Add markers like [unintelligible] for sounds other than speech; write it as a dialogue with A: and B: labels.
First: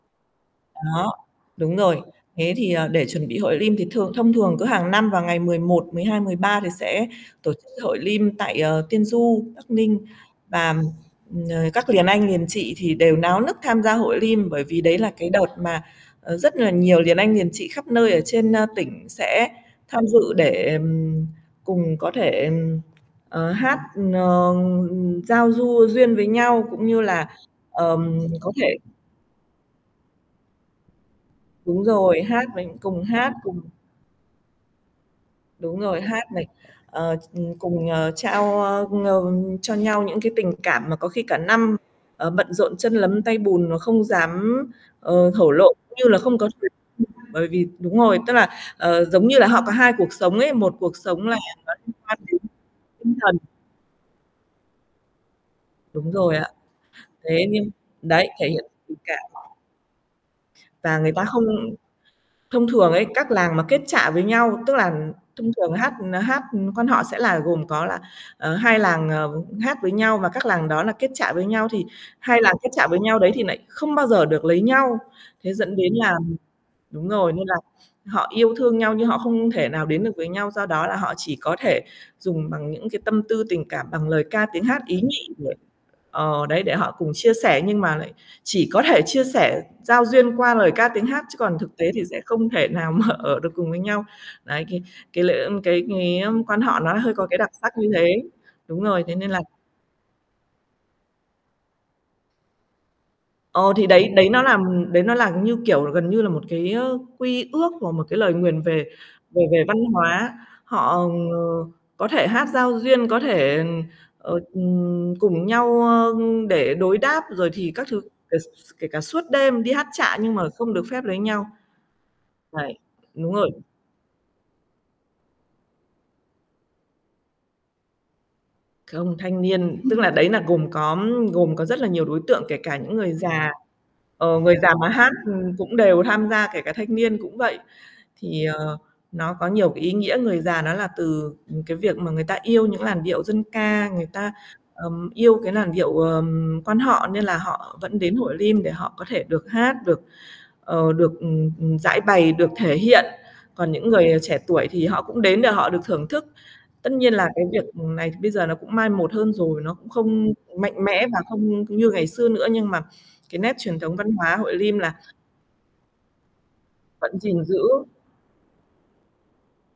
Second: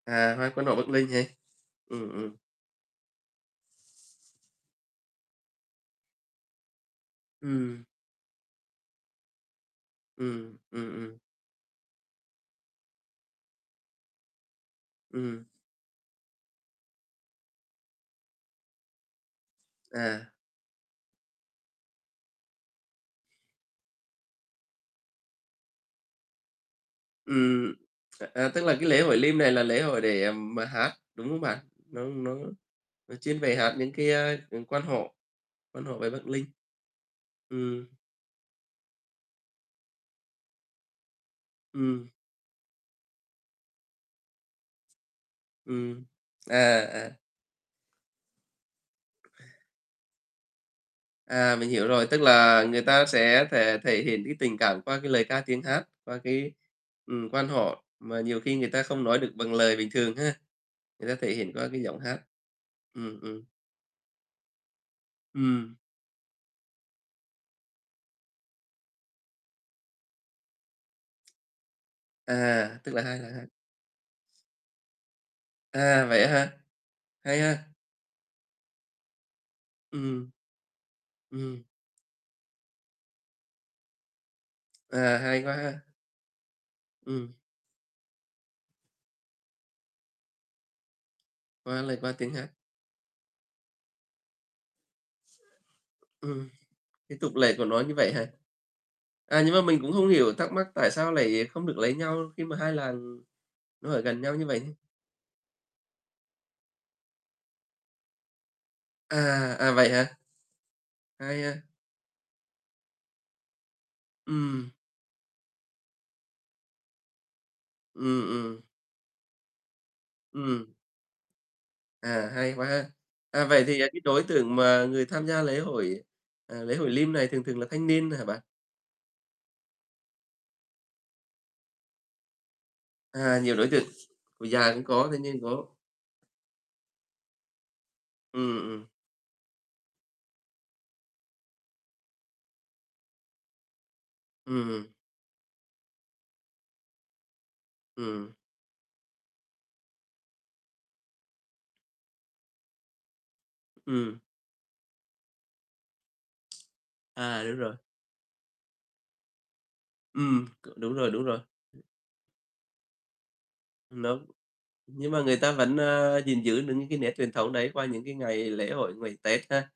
A: À, hát Quan họ Bắc Ninh
B: Đó,
A: hè.
B: đúng rồi.
A: Ừm, ừm.
B: Thế thì, ờ, để chuẩn bị Hội Lim thì thường thông thường cứ hàng năm vào ngày 11, 12, 13 thì sẽ tổ
A: Ừm.
B: Hội Lim tại, ờ, Tiên Du, Bắc Ninh
A: Ừm,
B: và,
A: ừm, ừm.
B: ừm, ờ, các liền anh, liền chị thì đều náo nức tham gia Hội Lim, bởi vì đấy là cái
A: Ừm.
B: đợt mà, ờ, rất là nhiều liền anh, liền chị khắp nơi ở trên, a, tỉnh sẽ tham
A: À.
B: dự để, ừm, cùng có thể, ừm, ờ, hát, ờ, ừ, giao du duyên với nhau, cũng như là,
A: Ừm,
B: ờm,
A: à, à,
B: có
A: tức
B: thể
A: là cái lễ Hội Lim này là lễ hội để, ừm, mà hát, đúng không bạn?
B: Đúng
A: Nó
B: rồi,
A: nó
B: hát mình cùng
A: nó
B: hát
A: chuyên về
B: cùng
A: hát những cái, a, ừ, Quan họ,
B: Đúng
A: Quan họ
B: rồi,
A: về Bắc
B: hát này,
A: linh.
B: ờ, ch
A: Ừm.
B: cùng, ờ, trao, a, ờ, cho nhau những cái tình cảm mà có khi cả năm,
A: Ừm.
B: ờ, bận rộn chân lấm tay bùn mà không dám, ờ, thổ lộ cũng
A: Ừm,
B: như là không có
A: à, à, à.
B: [unintelligible] bởi vì đúng rồi, tức là, ờ, giống như là họ có hai cuộc sống ấy, một cuộc sống là
A: À, mình
B: nó
A: hiểu
B: liên
A: rồi.
B: quan
A: Tức
B: đến
A: là người ta
B: tinh thần
A: sẽ thể thể hiện cái tình cảm qua cái lời ca tiếng hát,
B: Đúng
A: qua
B: rồi ạ.
A: cái ừm,
B: Thế
A: Quan
B: nhưng
A: họ mà
B: đấy,
A: nhiều
B: thể
A: khi
B: hiện
A: người ta
B: tình
A: không nói
B: cảm.
A: được bằng lời bình thường ha,
B: Và
A: người
B: người
A: ta
B: ta
A: thể
B: không
A: hiện qua cái giọng hát.
B: thông thường ấy,
A: Ừm,
B: các
A: ừm.
B: làng mà kết chạ với nhau, tức là thông thường
A: Ừm.
B: hát, ừm, hát, ừ, Quan họ sẽ là gồm có là, ờ, 2 làng, ờ, hát với nhau và các làng đó là kết chạ với nhau thì 2 làng kết
A: À,
B: chạ
A: tức
B: với
A: là
B: nhau
A: 2
B: đấy
A: làng
B: thì
A: ha.
B: nại không bao giờ được lấy nhau. Thế dẫn đến
A: À,
B: là
A: vậy á hả?
B: đúng rồi,
A: Hay
B: nên là
A: ha.
B: họ yêu thương nhau, nhưng họ không thể nào đến được với
A: Ừm.
B: nhau, do đó là họ chỉ có
A: Ừm.
B: thể dùng bằng những cái tâm tư tình cảm, bằng lời ca tiếng hát ý
A: À,
B: nhị
A: hay
B: để
A: quá ha.
B: ờ, đấy để họ cùng chia
A: Ừm.
B: sẻ. Nhưng mà lại chỉ có thể chia sẻ giao duyên qua lời ca tiếng hát chứ còn thực
A: Qua
B: tế
A: lời
B: thì
A: qua
B: sẽ
A: tiếng
B: không
A: hát.
B: thể nào mà ở được cùng với nhau. Đấy, cái cái lễ ờm, cái cái, ờm,
A: Ừm,
B: quan họ nó hơi
A: cái
B: có
A: tục
B: cái đặc
A: lệ của
B: sắc
A: nó
B: như
A: như vậy
B: thế.
A: hả?
B: Đúng rồi, thế nên là
A: À, nhưng mà mình cũng không hiểu, thắc mắc tại sao lại không được lấy nhau khi mà 2 làng
B: Ờ, thì
A: nó ở
B: đấy
A: gần
B: đấy
A: nhau
B: nó
A: như
B: làm
A: vậy?
B: đấy nó là, như kiểu, là gần như là một cái, ơ, quy ước hoặc một cái lời nguyền về
A: À,
B: về về
A: à,
B: văn
A: vậy hả?
B: hóa. Họ, ờ,
A: Hay ha.
B: có thể hát giao duyên, có thể, ờ,
A: Ừm.
B: ừm, cùng nhau, ờ, để đối đáp rồi thì các thứ,
A: Ừm,
B: kể s
A: ừm.
B: kể cả suốt đêm đi hát chạ, nhưng mà không
A: Ừm.
B: được phép lấy nhau.
A: À, hay quá
B: Đấy,
A: ha.
B: đúng
A: À,
B: rồi.
A: vậy thì, à, cái đối tượng mà người tham gia lễ hội, à, lễ Hội Lim này thường thường là thanh niên hả bạn?
B: Không, thanh niên tức là đấy là gồm có gồm có rất là nhiều đối tượng kể cả những người
A: À,
B: già,
A: nhiều đối tượng,
B: ờ,
A: người
B: người
A: già
B: già
A: cũng
B: mà
A: có,
B: hát,
A: thanh niên
B: ừm,
A: có.
B: cũng đều tham gia kể cả thanh niên cũng vậy. Thì,
A: Ừm,
B: ờ,
A: ừm.
B: nó có nhiều cái ý nghĩa. Người già nó là từ, ừm, cái việc mà người ta yêu những làn điệu dân ca, người ta,
A: Ừm hưm.
B: ờm, yêu cái làn điệu, ờm, Quan họ nên là họ vẫn đến
A: Ừm.
B: Hội Lim để họ có thể được hát, được, ờ, được, ừm, ừm, giãi bày, được thể hiện. Còn những người
A: Ừm.
B: trẻ tuổi thì họ cũng đến để họ được thưởng thức. Tất nhiên là
A: À,
B: cái
A: đúng
B: việc,
A: rồi.
B: ừm, này bây giờ nó cũng mai một hơn rồi, nó cũng không
A: Ừm, c
B: mạnh
A: đúng
B: mẽ
A: rồi,
B: và
A: đúng rồi.
B: không như ngày xưa nữa nhưng mà cái nét truyền thống
A: Ừm,
B: văn
A: đúng.
B: hóa Hội Lim là
A: Nhưng mà người ta vẫn, ơ, gìn giữ được những cái nét
B: vẫn
A: truyền
B: gìn
A: thống đấy
B: giữ.
A: qua những cái ngày lễ hội, ngày Tết ha.